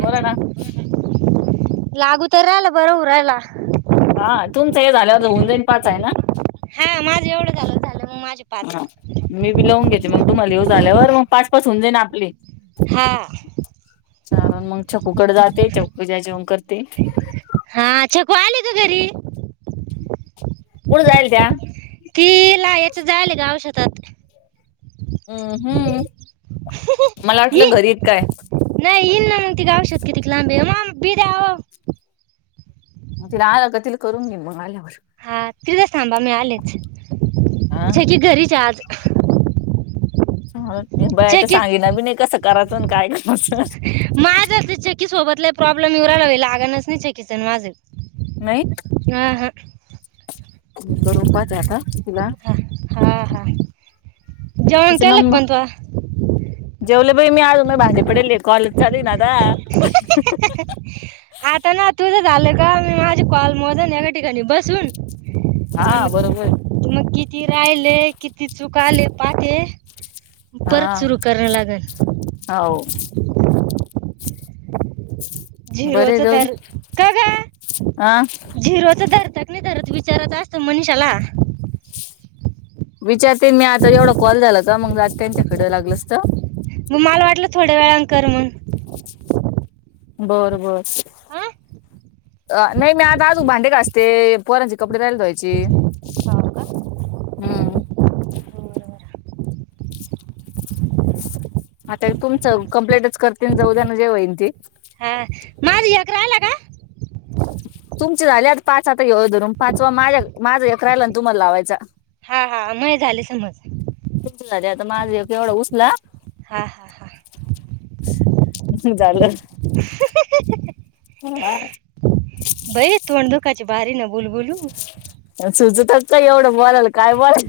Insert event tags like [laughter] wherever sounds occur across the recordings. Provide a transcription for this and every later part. बोला ना लागू तर राहिला बरं हून राहिला. हा तुमचं हे झाल्यावर, होऊन जाईन पाच हाय ना? हा माझं एवढं झालं, झालं मग माझे पाच हा मी बी लावून घेते, मग तुम्हाला येऊ झाल्यावर मग पाच- पाच हून जाई न आपले. हा. चालण मग छकूकड जाते चकू आई जेवण करते. हा छकु आली का घरी. कुठ जाईल त्या. ति लावायचे झाले का औषधात हू हू, मला ये वाटलं घरीत काय? नाही येईल ना मग तिझी औषध कि तिक लांबे म बी द्याओ मग तिला आल्या वर करतील, करून घे मग आल्यावर. हा तिथंस थांबा मी आलेच हा छकी घरीच आहे आज [unintelligible] बया ते छकी सांगेना बी नाही कस करायचं अन काय गप बस. माझं ते छकी सोबत लई प्रॉब्लेम येऊन राहिला [unintelligible] लागणच छकीच आणि माझं. नाहीत. अं ह. मी करून पाहत आहे आता. तिला. हा हा हा. जेवण तिचा केलं नंब का पण तू जेवले बाई मी आजून माय भांडे पडले. कॉलच चालूय ना आता. [unintelligible] आता ना तुझं झालं का? मी माझे कॉलज मोजन. एका ठिकाणी बसून. आणि हा बरोबरे. मग मग किती राहेले? किती चुक आले पाते. परत सुरू कराव लागल. हाव. बरे झिरोचं जाऊ धर, काग हा झिरोचं धरतात. नाही धरत विचारात असतं मनिषाला. विचारते मी आता एवढा कॉल झाला का, मग जाते त्यांच्याकडे लागलसत. म मला वाटलं थोड्या वेळान कर मग. बर बर. हा अ नाही मी आता हो अजून भांडे घासते. पोरांचे कपडे रायले धोवायचे. का हम्म. बरं बरं आता तुमचं कम्पलेटच करते. जाऊ द्या ना, जे होईन ते. हा. माझ एक राहिला का? तुमची झाली आता पाच. आता ह्यो धरून पाचवा. माझ्या माझा एक राहिला ना तुम्हाला लावायचा. हा हा मये झाले समज. [unintelligible] आता माझा येवढा एक उसला. हा हा हा. [inaudible] झालं. [unintelligible] [inaudible] ह. बाई तोंड दुखायची बारी न बोलू बोलू. सुचतच काय एवढं बलायला. काय बोला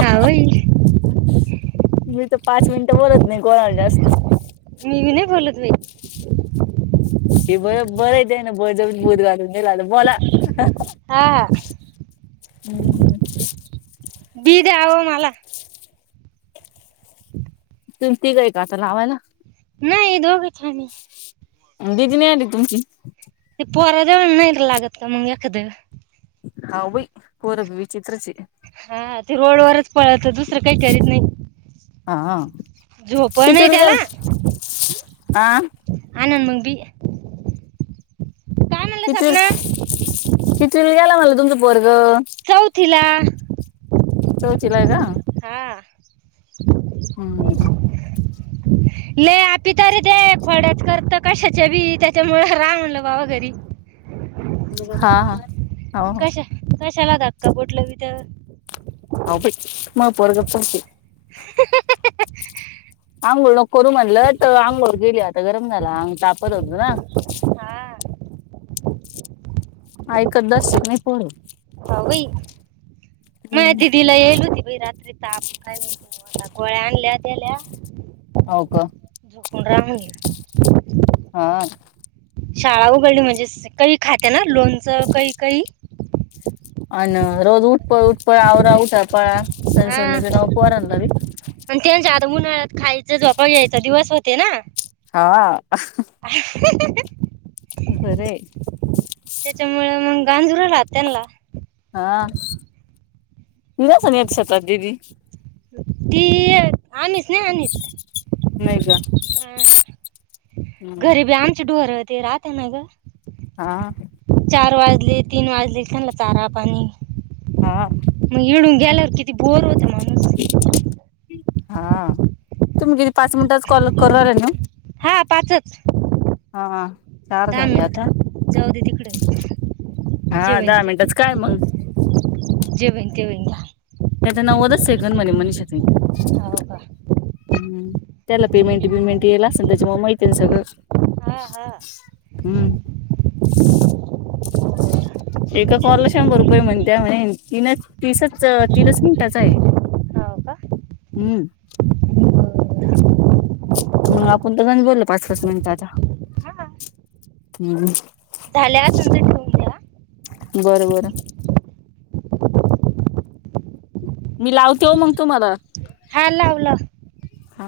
हा वई. मी त पाच मिनिटं बोलत नाही. कोणाला जास्त. ती बी नाही बोलत बाई. [unintelligible] हे बं बरंय तेयना बळ जबरीने बुलू घालून दिलायल बोला. हा हा. हम्म. बी द्याव मला. तुम तिघय का आता लावायाला? नाई. दोघचे आम्ही. दिदी नाही आली का तुमची? ते पोराजवळ नाही लागत का मग एखादं. हाव बई. पोर त विचित्रचे. हा ते रोड वरच पळत. दुसरं काही करत नाही. हा आ. झोप नाही त्याला. आ आना मग बी. काय म्हणलं सपना कितवी- कितवीला गेला म्हणल तुमचं पोरग? चौथीला. चौथीला हाय का? हा. आणि [inaudible] लई आपि तर ते खोड्याच करत कशाच्या बी त्याच्यामुळे रा म्हणलं बाबा घरी. हा हा. हो हो कशा कशाला धक्का बोट लावी त्यावर. अग बई, मय पोरग पासये. आंघोळ नको करू म्हणलं तर आंघोळ केली आता गरम झाला तापत होत न. हा ऐकत दस [unintelligible] पोर. काव बई, माया दीदीला याईली होती रात्री ताप काय माहिती ओ आता गळ्या आणल्या त्याल्या. हाव का? झोपून रा म्हणलं. हा. शाळा उघडली म्हणजे, सकाळी खाते ना लोनचं काही काही. अन रोज उठ पळ उठ पळ आवरा उठा पळा सन हा सन येतेना ओ पोरानला बी. आणि त्यांच्या आता उन्हाळ्यात खायच झोपायच दिवस होते ना. हा. [inaudible] बराये. त्याच्यामुळे मग गांजूरला त्यांनला. हा, निरासन येत सत [unintelligible] ती आम्हीच नाही आणीत. नय ग. आ हां, हम्म घरीबी आमचे डोर ते राहते ना ग. हा. चार वाजले, तीन वाजले त्यांनला चारा पाणी. हा. मग येळून गेल्यावर किती बोर हो हा, तुम्ही किती पाच मिनिटात कॉल करायला नव? हा पाचच, हा चार दहा झाले मिनिट आता जाऊ दे तिकड. हा दहा मिनटाचं काय मग? जेवेन केवेन भा. त्याच नवदच सेकंड म्हणे मनिष ताई. हाव का? हम्, त्याला पेमेंट बिमेंट येयल असेल त्याच्यामुळे माहिती आहे ना सगळं. हा हा. हम्म. बरं एका हो कॉल ला का शंभर रुपये म्हणत्या म्हणे तीन तीसच तीनच मिनिटाच आहे. हाव हम्म्. मग आपण तर, नाहीच बोललं पाच-पाच मिनिटं आता. हा हम्. झाल्या असेल तर द्या बर बर. मी लावते हो मग तुम्हाला? हा लाव लाव. हा